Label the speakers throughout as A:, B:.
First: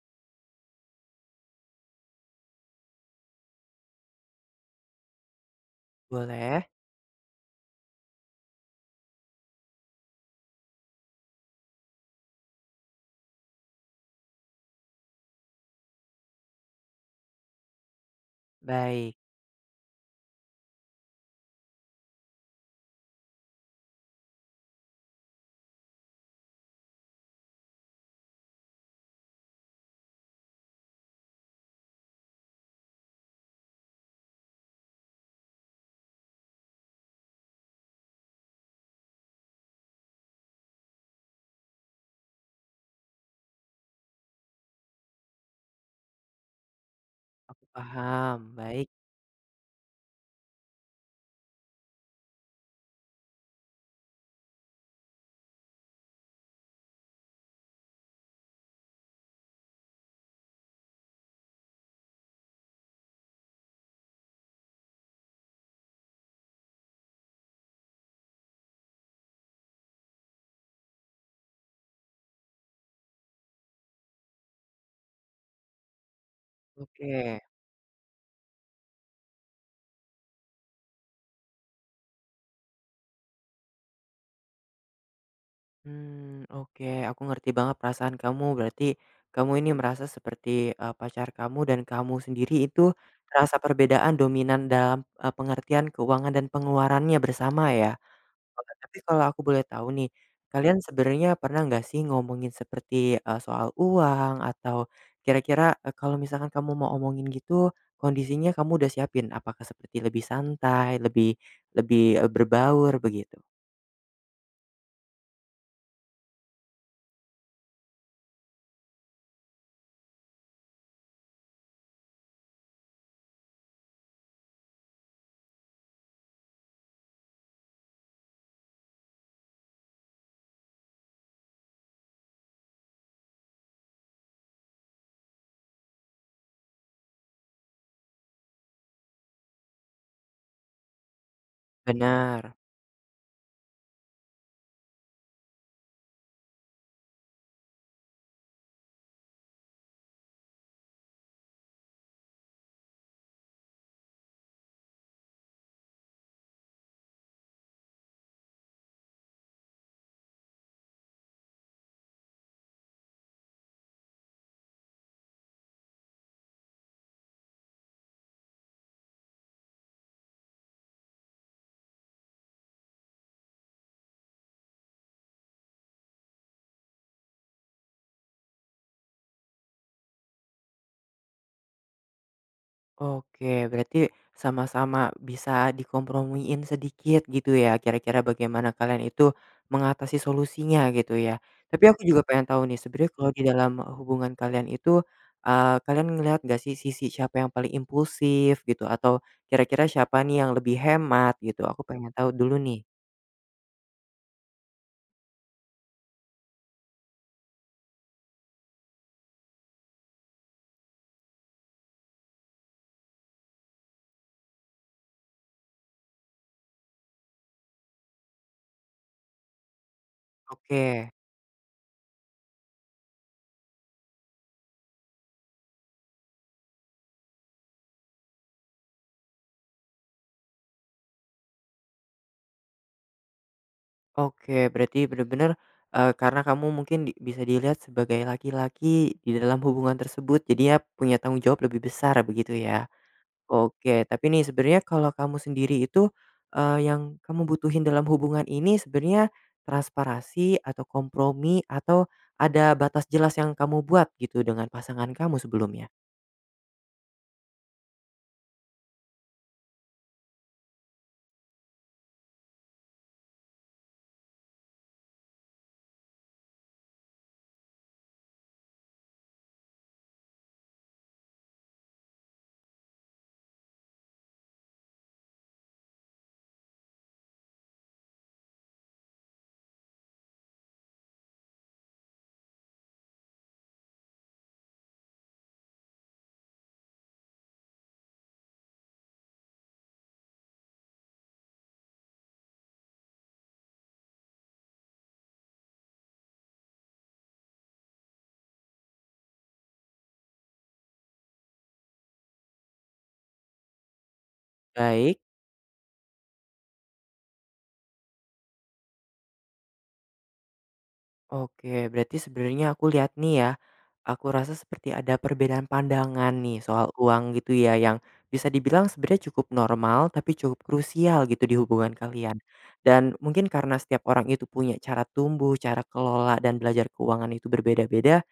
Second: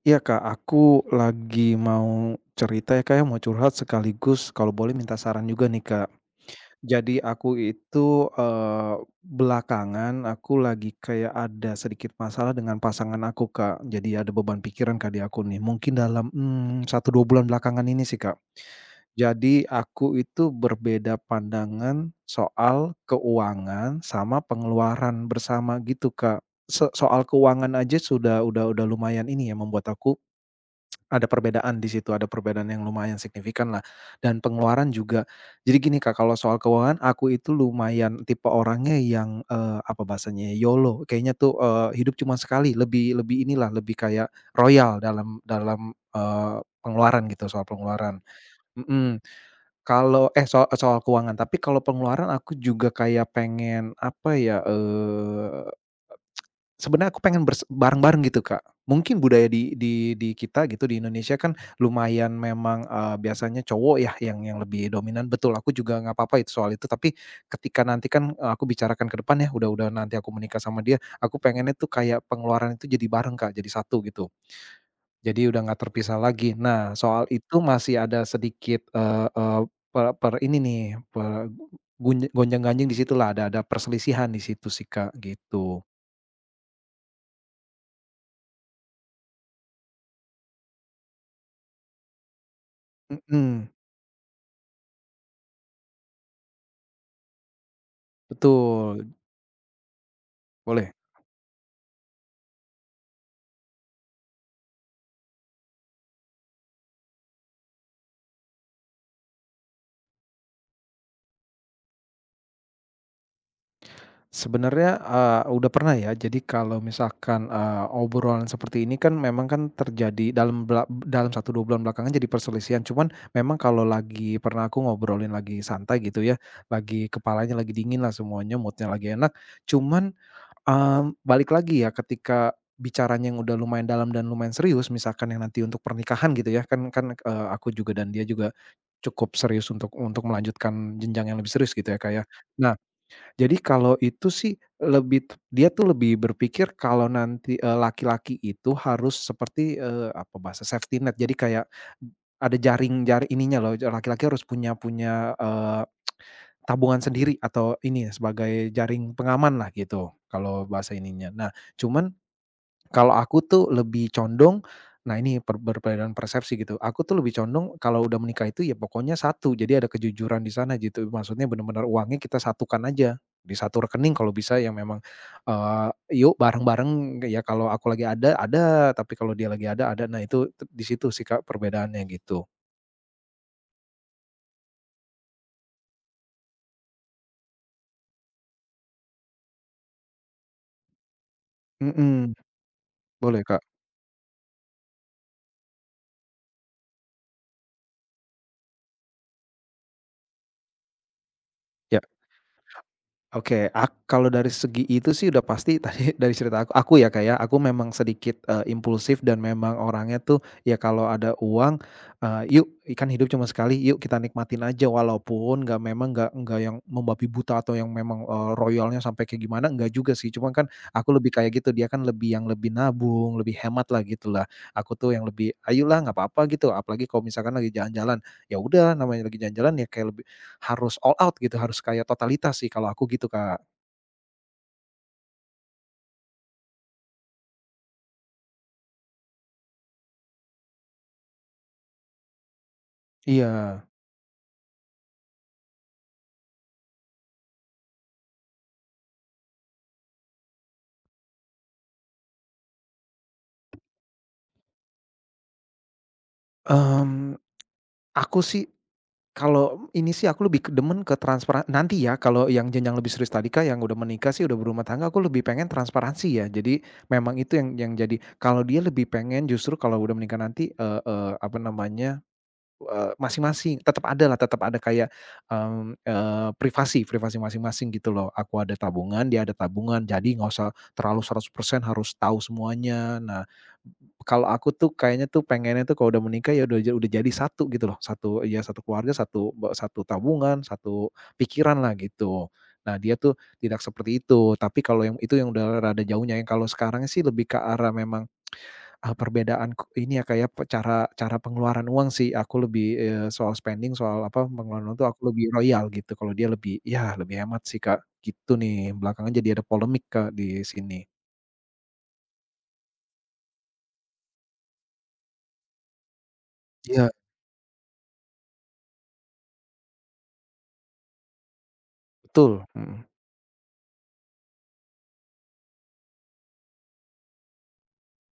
A: Iya Kak, aku lagi mau cerita ya Kak ya, mau curhat sekaligus kalau boleh minta saran juga nih Kak.
B: Boleh,
A: Jadi aku itu, belakangan aku lagi kayak ada sedikit masalah dengan pasangan aku Kak. Jadi ada beban pikiran Kak di aku nih, mungkin dalam, 1, 2 bulan belakangan ini sih Kak.
B: baik,
A: Jadi aku itu berbeda pandangan soal keuangan sama pengeluaran bersama gitu Kak. Soal keuangan aja sudah udah lumayan ini ya membuat aku ada perbedaan di situ, ada perbedaan yang lumayan signifikan lah dan pengeluaran juga. Jadi gini Kak, kalau soal keuangan aku itu lumayan tipe orangnya yang, apa bahasanya, ya, YOLO kayaknya tuh, hidup cuma sekali, lebih lebih inilah, lebih kayak royal dalam dalam, eee, pengeluaran gitu, soal pengeluaran.
B: paham, baik,
A: Mhm, kalau soal soal keuangan, tapi kalau pengeluaran aku juga kayak pengen, apa ya, eh, Sebenarnya aku pengen bareng-bareng gitu, Kak. Mungkin budaya di kita gitu, di Indonesia kan lumayan memang, biasanya cowok ya yang lebih dominan, betul aku juga nggak apa-apa itu soal itu, tapi ketika nanti kan, aku bicarakan ke depan ya, udah-udah nanti aku menikah sama dia, aku pengennya tuh kayak pengeluaran itu jadi bareng, Kak, jadi satu gitu. Jadi udah nggak terpisah lagi. Nah,
B: oke,
A: soal itu masih ada sedikit, eee eee, per per ini nih, per gunj gonjang-ganjing di situlah, ada perselisihan di situ sih, Kak, gitu.
B: hmm oke, aku ngerti banget perasaan kamu, berarti kamu ini merasa seperti, pacar kamu dan kamu sendiri itu terasa
A: Mhm.
B: perbedaan dominan dalam, pengertian keuangan dan pengeluarannya bersama ya? Oke, tapi
A: Betul,
B: kalau aku boleh tahu nih, kalian
A: boleh.
B: sebenarnya pernah nggak sih ngomongin seperti, soal uang atau kira-kira, kalau misalkan kamu mau omongin gitu, kondisinya kamu udah siapin? Apakah seperti lebih santai, lebih lebih, eee, berbaur begitu?
A: Sebenarnya, udah pernah ya, jadi kalau misalkan, obrolan seperti ini kan memang kan terjadi dalam dalam 1-2 bulan belakangan jadi perselisihan, cuman memang kalau lagi pernah aku ngobrolin lagi santai gitu ya, lagi kepalanya lagi dingin lah semuanya, moodnya lagi enak, cuman, balik lagi ya ketika bicaranya yang udah lumayan dalam dan lumayan serius, misalkan yang nanti untuk pernikahan gitu ya, kan kan, eee, aku juga dan dia juga cukup serius untuk melanjutkan jenjang yang lebih serius gitu ya, kayak.
B: Benar.
A: Nah, jadi kalau itu sih lebih dia tuh lebih berpikir kalau nanti, laki-laki itu harus seperti, apa bahasa safety net. Jadi kayak ada jaring jaring ininya loh, laki-laki harus punya punya, eee, tabungan sendiri atau ini ya, sebagai jaring pengaman lah gitu, kalau bahasa ininya. Nah, cuman kalau aku tuh lebih condong, nah ini perbedaan persepsi gitu, aku tuh lebih condong kalau udah menikah itu ya pokoknya satu, jadi ada kejujuran di sana gitu, maksudnya benar-benar uangnya kita satukan aja, di satu rekening kalau bisa yang memang, eee, yuk bareng-bareng ya kalau aku lagi ada, tapi kalau dia lagi ada, ada. Nah itu, di situ sih Kak perbedaannya gitu.
B: Oke, berarti sama-sama bisa dikompromiin sedikit gitu ya, kira-kira bagaimana kalian itu mengatasi solusinya gitu ya. Tapi aku juga
A: Mhm,
B: pengen tahu nih, sebenarnya kalau
A: boleh
B: di
A: Kak,
B: dalam hubungan kalian itu, kalian ngelihat gak sih sisi siapa yang paling impulsif gitu, atau kira-kira siapa nih yang lebih hemat gitu? Aku
A: ya.
B: pengen tahu dulu nih.
A: Oke, kalau dari segi itu sih udah pasti tadi dari cerita aku ya kayak aku memang sedikit, impulsif dan memang orangnya tuh ya kalau ada uang, "Yuk, ikan hidup cuma sekali, yuk kita nikmatin aja." Walaupun nggak memang nggak yang membabi buta atau yang memang, royalnya sampai kayak gimana, nggak juga sih. Cuma kan
B: Oke,
A: aku lebih kayak gitu, dia kan lebih yang lebih nabung, lebih hemat hematlah gitulah. Aku tuh yang lebih, "Ayolah nggak apa-apa," gitu, apalagi kalau misalkan lagi jalan-jalan, ya udah namanya lagi jalan-jalan ya kayak lebih harus all out gitu, harus kayak totalitas sih kalau aku gitu, Kak.
B: oke, berarti bener-bener, karena kamu mungkin di bisa dilihat sebagai laki-laki di dalam hubungan tersebut, jadinya punya tanggung jawab lebih besar begitu ya?
A: Iya.
B: Oke, tapi nih sebenarnya kalau kamu sendiri itu, yang kamu butuhin dalam hubungan ini sebenarnya transparansi atau kompromi atau ada batas jelas yang kamu buat gitu dengan pasangan kamu sebelumnya?
A: Mmm, aku sih kalau ini sih aku lebih ke demen ke transparan nanti ya kalau yang jenjang lebih serius tadi, Kak, yang udah menikah sih, udah berumah tangga, aku lebih pengen transparansi ya. Jadi memang itu yang jadi, kalau dia lebih pengen justru kalau udah menikah nanti, eee eee, apa namanya, masing-masing tetap ada lah, tetap ada kayak, privasi privasi masing-masing gitu loh. Aku ada tabungan, dia ada tabungan, jadi nggak usah terlalu 100% harus tahu semuanya. Nah, kalau aku tuh kayaknya tuh pengennya tuh kalau udah menikah ya udah udah jadi satu gitu loh, satu ya satu keluarga, satu satu tabungan, satu pikiran pikiranlah gitu. Nah dia tuh tidak seperti itu, tapi kalau yang itu yang udah rada jauhnya, yang kalau sekarang sih lebih ke arah memang, perbedaan ini ya kayak cara cara pengeluaran uang sih. Aku lebih, soal spending, soal apa, pengeluaran uang tuh
B: Baik.
A: aku lebih royal gitu, kalau dia lebih ya lebih hemat sih Kak, gitu nih. Belakangan jadi ada polemik Kak di sini.
B: Oke, berarti sebenarnya aku lihat nih ya, aku rasa seperti ada perbedaan pandangan nih soal
A: Iya,
B: uang gitu ya, yang bisa dibilang sebenarnya cukup normal tapi cukup krusial gitu di hubungan kalian.
A: betul, mhm.
B: Dan mungkin karena setiap orang itu punya cara tumbuh, cara kelola dan belajar keuangan itu berbeda-beda,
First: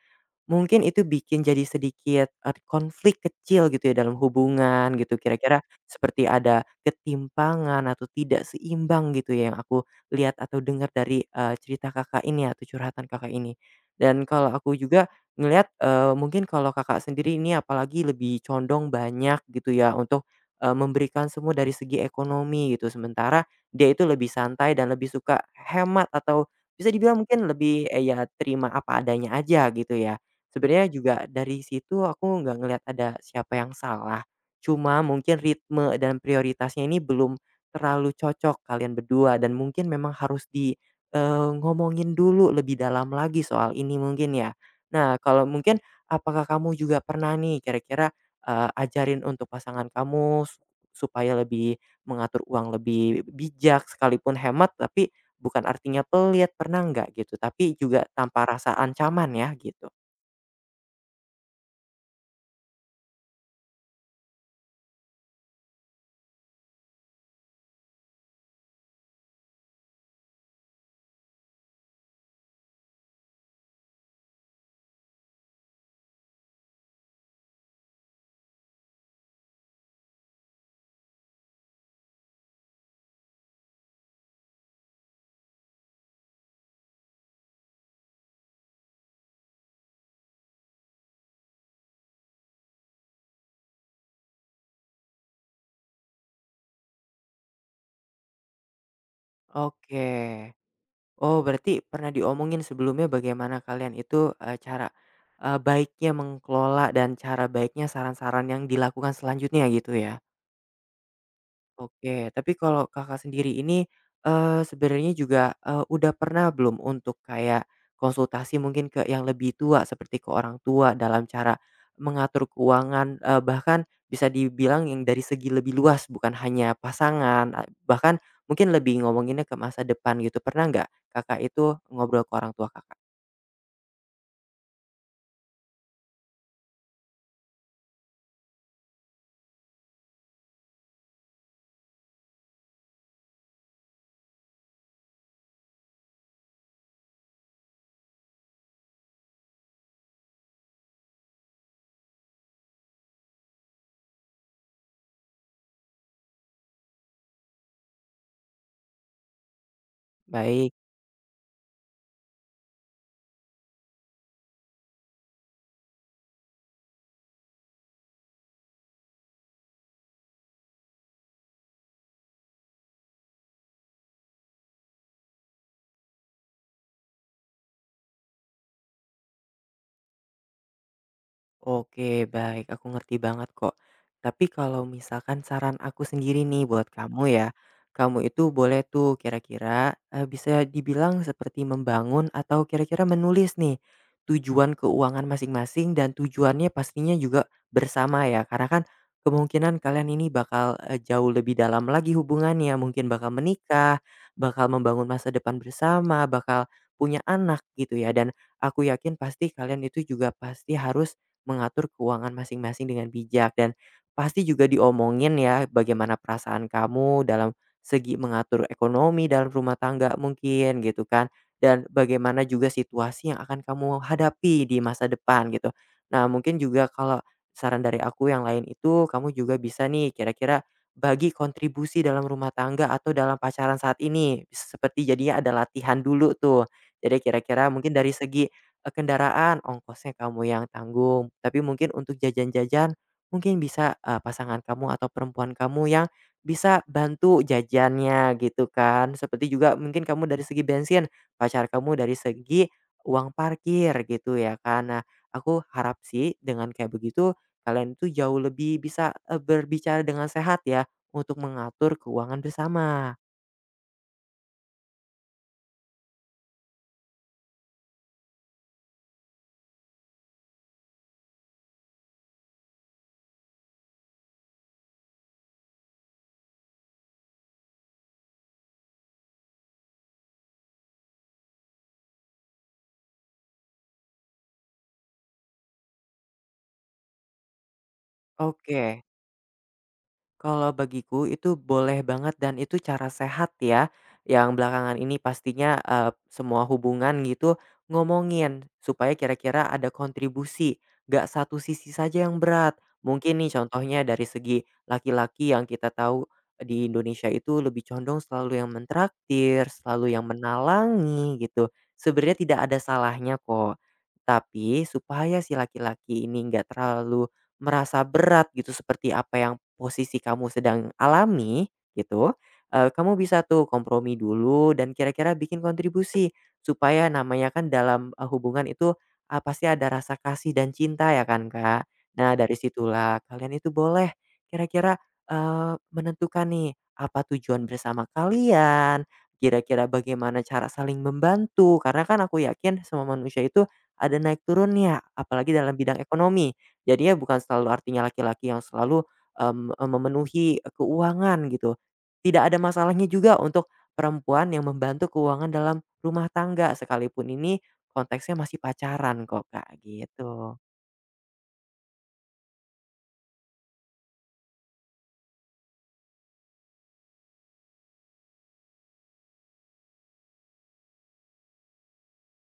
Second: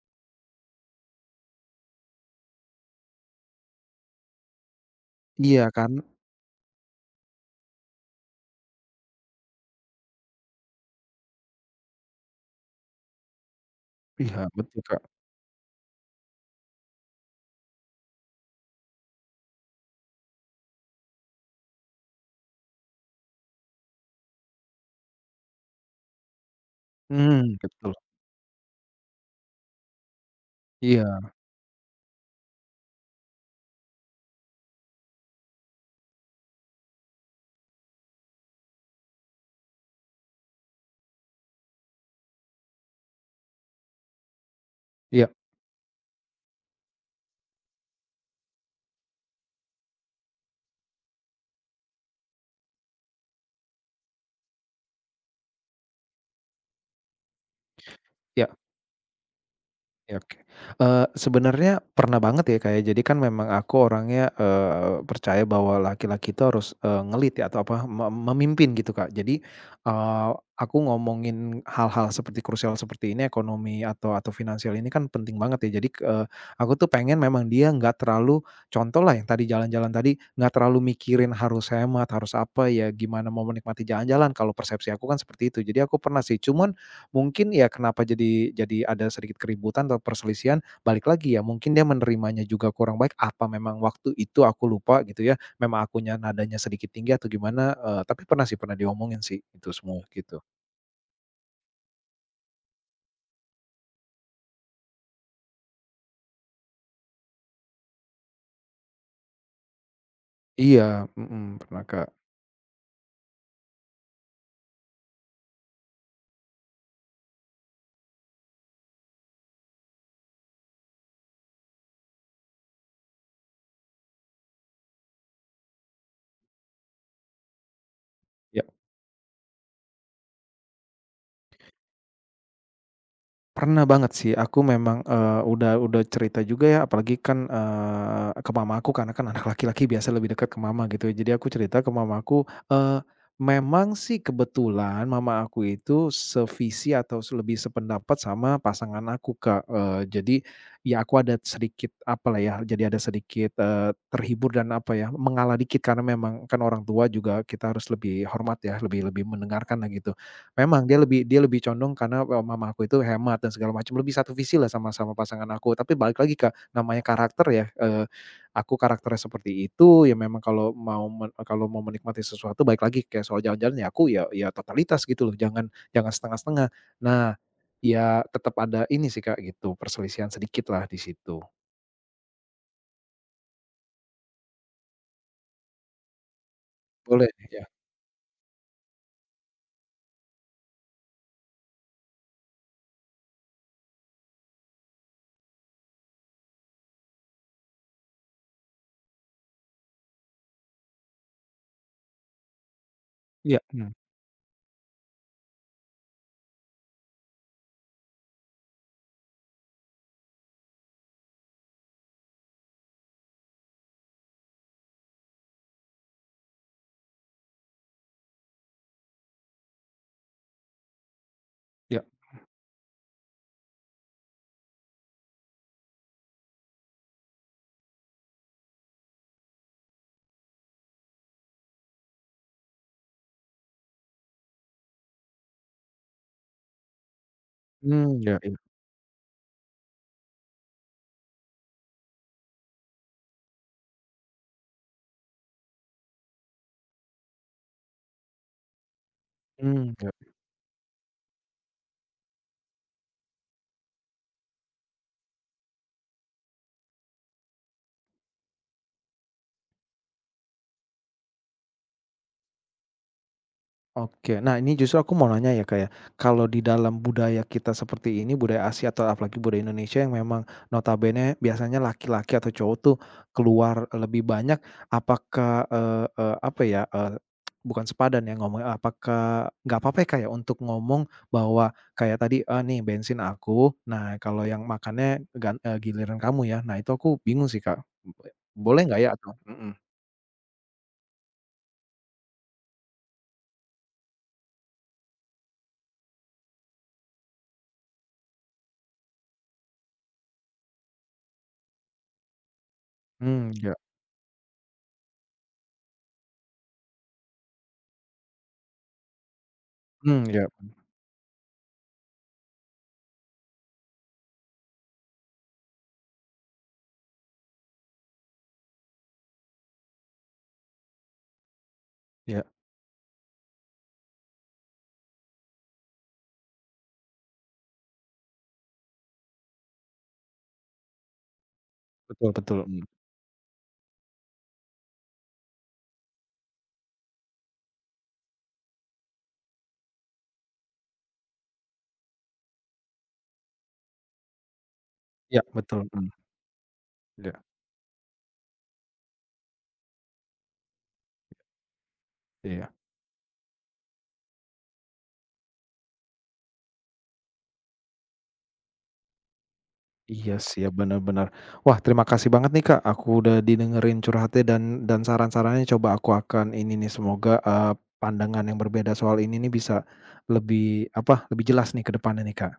B: mungkin itu bikin jadi sedikit, konflik kecil gitu ya dalam hubungan gitu, kira-kira
A: Iya kan?
B: seperti ada ketimpangan atau tidak seimbang gitu ya yang aku lihat atau dengar dari, cerita Kakak ini atau curhatan Kakak ini. Dan
A: Iya
B: kalau aku
A: betul Kak.
B: juga ngelihat, mungkin kalau Kakak sendiri ini apalagi lebih condong banyak gitu ya untuk, memberikan semua dari segi ekonomi gitu, sementara dia itu lebih santai dan lebih suka hemat atau bisa dibilang mungkin
A: Mmm,
B: lebih,
A: betul.
B: ya terima apa adanya aja gitu ya. Sebenarnya juga
A: Iya,
B: dari situ aku nggak ngelihat ada siapa yang salah, cuma mungkin ritme dan prioritasnya ini belum terlalu cocok kalian berdua dan mungkin memang harus di, ngomongin dulu lebih dalam lagi soal ini mungkin ya. Nah,
A: iya,
B: kalau mungkin apakah kamu juga pernah nih kira-kira, ajarin untuk pasangan kamu supaya lebih mengatur uang lebih bijak sekalipun hemat tapi bukan artinya pelit, pernah nggak gitu? Tapi juga
A: iya,
B: tanpa rasa ancaman ya gitu.
A: iya, oke. Sebenarnya pernah banget ya, Kak, ya. Jadi kan memang aku orangnya, percaya bahwa laki-laki itu harus, nge-lead ya atau apa, memimpin gitu, Kak. Jadi, eee, aku ngomongin hal-hal seperti krusial seperti ini, ekonomi atau finansial ini kan penting banget ya. Jadi, aku tuh pengen memang dia nggak terlalu contohlah yang tadi jalan-jalan tadi, nggak terlalu mikirin harus hemat, harus apa, ya gimana mau menikmati jalan-jalan, kalau persepsi aku kan seperti itu. Jadi aku pernah sih, cuman mungkin ya kenapa jadi ada sedikit keributan atau perselisihan, balik lagi ya mungkin dia menerimanya juga kurang baik, apa memang waktu itu aku lupa gitu ya, memang akunya nadanya sedikit tinggi atau gimana, tapi pernah sih, pernah diomongin sih, itu semua,
B: Oke.
A: gitu.
B: Oh berarti pernah diomongin sebelumnya bagaimana kalian itu, cara, baiknya mengelola dan cara baiknya saran-saran yang dilakukan selanjutnya gitu ya?
A: Iya, mhm, pernah Kak.
B: Oke, tapi kalau Kakak sendiri ini, sebenarnya juga, udah pernah belum untuk kayak konsultasi mungkin ke yang lebih tua seperti ke orang tua dalam cara mengatur keuangan, bahkan bisa dibilang yang dari segi lebih luas bukan hanya pasangan, a bahkan
A: Ya.
B: mungkin lebih ngomonginnya ke masa depan gitu, pernah nggak Kakak itu ngobrol ke orang tua Kakak?
A: Pernah banget sih, aku memang, udah cerita juga ya, apalagi kan, ke mama aku karena kan anak laki-laki biasa lebih dekat ke mama gitu ya. Jadi aku cerita ke mama aku, memang sih kebetulan mama aku itu sevisi atau lebih sependapat sama pasangan aku, Kak. Jadi ya aku ada sedikit apa lah ya, jadi ada sedikit, terhibur dan apa ya, mengalah dikit karena memang kan orang tua juga kita harus lebih hormat ya, lebih lebih mendengarkan lah gitu.
B: Baik.
A: Memang dia lebih condong karena, mama aku itu hemat dan segala macam, lebih satu visi lah sama sama pasangan aku. Tapi balik lagi Kak, namanya karakter ya, aku karakternya seperti itu, ya memang kalau mau menikmati sesuatu balik lagi kayak soal jalan-jalan ya aku ya totalitas gitu loh, jangan jangan setengah-setengah. Nah, ya tetap ada ini sih Kak gitu, perselisihan sedikit lah di situ.
B: Oke, baik, aku ngerti banget kok. Tapi kalau misalkan saran aku sendiri nih buat kamu
A: Boleh,
B: ya,
A: ya.
B: kamu itu boleh tuh kira-kira, bisa dibilang seperti membangun atau kira-kira menulis nih, tujuan keuangan masing-masing dan tujuannya pastinya juga bersama ya. Karena kan kemungkinan kalian ini bakal, jauh lebih dalam lagi hubungannya, mungkin bakal
A: Iya, mmm,
B: menikah, bakal membangun masa depan bersama, bakal punya anak gitu ya. Dan aku yakin pasti kalian itu juga pasti harus mengatur keuangan masing-masing dengan bijak dan pasti juga diomongin ya bagaimana perasaan kamu dalam segi mengatur ekonomi dalam rumah tangga mungkin gitu kan dan
A: iya.
B: bagaimana juga situasi yang akan kamu hadapi di masa depan gitu. Nah, mungkin juga kalau saran dari aku yang lain itu kamu juga bisa nih kira-kira bagi kontribusi dalam rumah tangga atau dalam pacaran saat ini seperti jadinya ada latihan dulu tuh. Jadi kira-kira mungkin
A: Mmm,
B: dari
A: iya,
B: segi
A: iya.
B: Kendaraan ongkosnya kamu yang tanggung, tapi mungkin untuk jajan-jajan mungkin bisa, pasangan kamu atau perempuan kamu yang bisa bantu jajannya gitu kan. Seperti juga
A: Mmm.
B: mungkin kamu dari segi bensin, pacar kamu dari segi uang parkir gitu ya kan. Nah, aku harap sih dengan kayak begitu kalian itu jauh lebih bisa, berbicara dengan sehat ya untuk mengatur keuangan bersama.
A: Oke. Nah, ini justru aku mau nanya ya, kayak kalau di dalam budaya kita seperti ini, budaya Asia atau apalagi budaya Indonesia yang memang notabene biasanya laki-laki atau cowok tuh keluar lebih banyak, apakah, eee eee, apa ya, bukan sepadan ya ngomong, apakah nggak apa-apa ya, kayak untuk ngomong bahwa kayak tadi, "Nih bensin aku, nah kalau yang makannya giliran kamu ya." Nah, itu aku bingung sih, Kak. Boleh
B: Oke.
A: nggak ya atau mhm,
B: Kalau bagiku itu boleh banget dan itu cara sehat ya, yang belakangan ini pastinya, semua hubungan gitu ngomongin supaya kira-kira ada kontribusi, gak satu sisi saja yang berat. Mungkin nih
A: mmm, ya,
B: contohnya dari segi laki-laki yang kita tahu di Indonesia itu lebih condong selalu yang mentraktir, selalu
A: hmm,
B: yang
A: ya,
B: menalangi gitu, sebenarnya tidak ada salahnya kok. Tapi supaya si laki-laki ini nggak terlalu merasa berat gitu seperti apa yang posisi kamu sedang alami gitu,
A: ya,
B: kamu bisa tuh kompromi dulu dan kira-kira bikin kontribusi supaya namanya kan dalam, hubungan itu, pasti ada rasa kasih dan cinta ya kan, Kak.
A: betul,
B: Nah dari
A: betul, mmm,
B: situlah kalian itu boleh kira-kira, menentukan nih apa tujuan bersama kalian, kira-kira bagaimana cara saling membantu karena kan aku yakin semua manusia itu ada naik turunnya
A: ya,
B: apalagi dalam
A: betul.
B: bidang ekonomi. Jadinya
A: Iya,
B: bukan selalu artinya laki-laki yang selalu memenuhi keuangan gitu. Tidak ada
A: iya.
B: masalahnya juga untuk perempuan yang membantu keuangan dalam rumah tangga, sekalipun ini konteksnya masih pacaran kok, Kak,
A: Iya
B: gitu.
A: sih ya, benar-benar. Wah terima kasih banget nih Kak, aku udah didengerin curhatnya dan saran-sarannya coba aku akan ini nih semoga, pandangan yang berbeda soal ini nih bisa lebih, apa, lebih jelas nih ke depannya nih Kak.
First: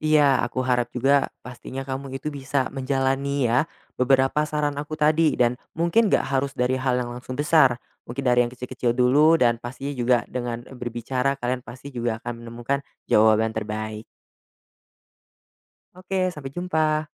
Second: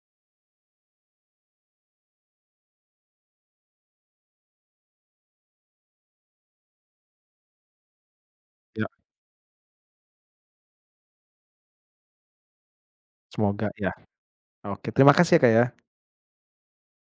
B: Iya, aku harap juga pastinya kamu itu bisa menjalani ya beberapa saran aku tadi dan mungkin nggak harus dari hal yang langsung besar, mungkin dari yang
A: Ya.
B: kecil-kecil dulu dan pastinya juga dengan berbicara kalian pasti juga akan menemukan jawaban
A: Semoga ya.
B: terbaik.
A: Oke terima kasih ya Kak ya.
B: Oke, sampai jumpa.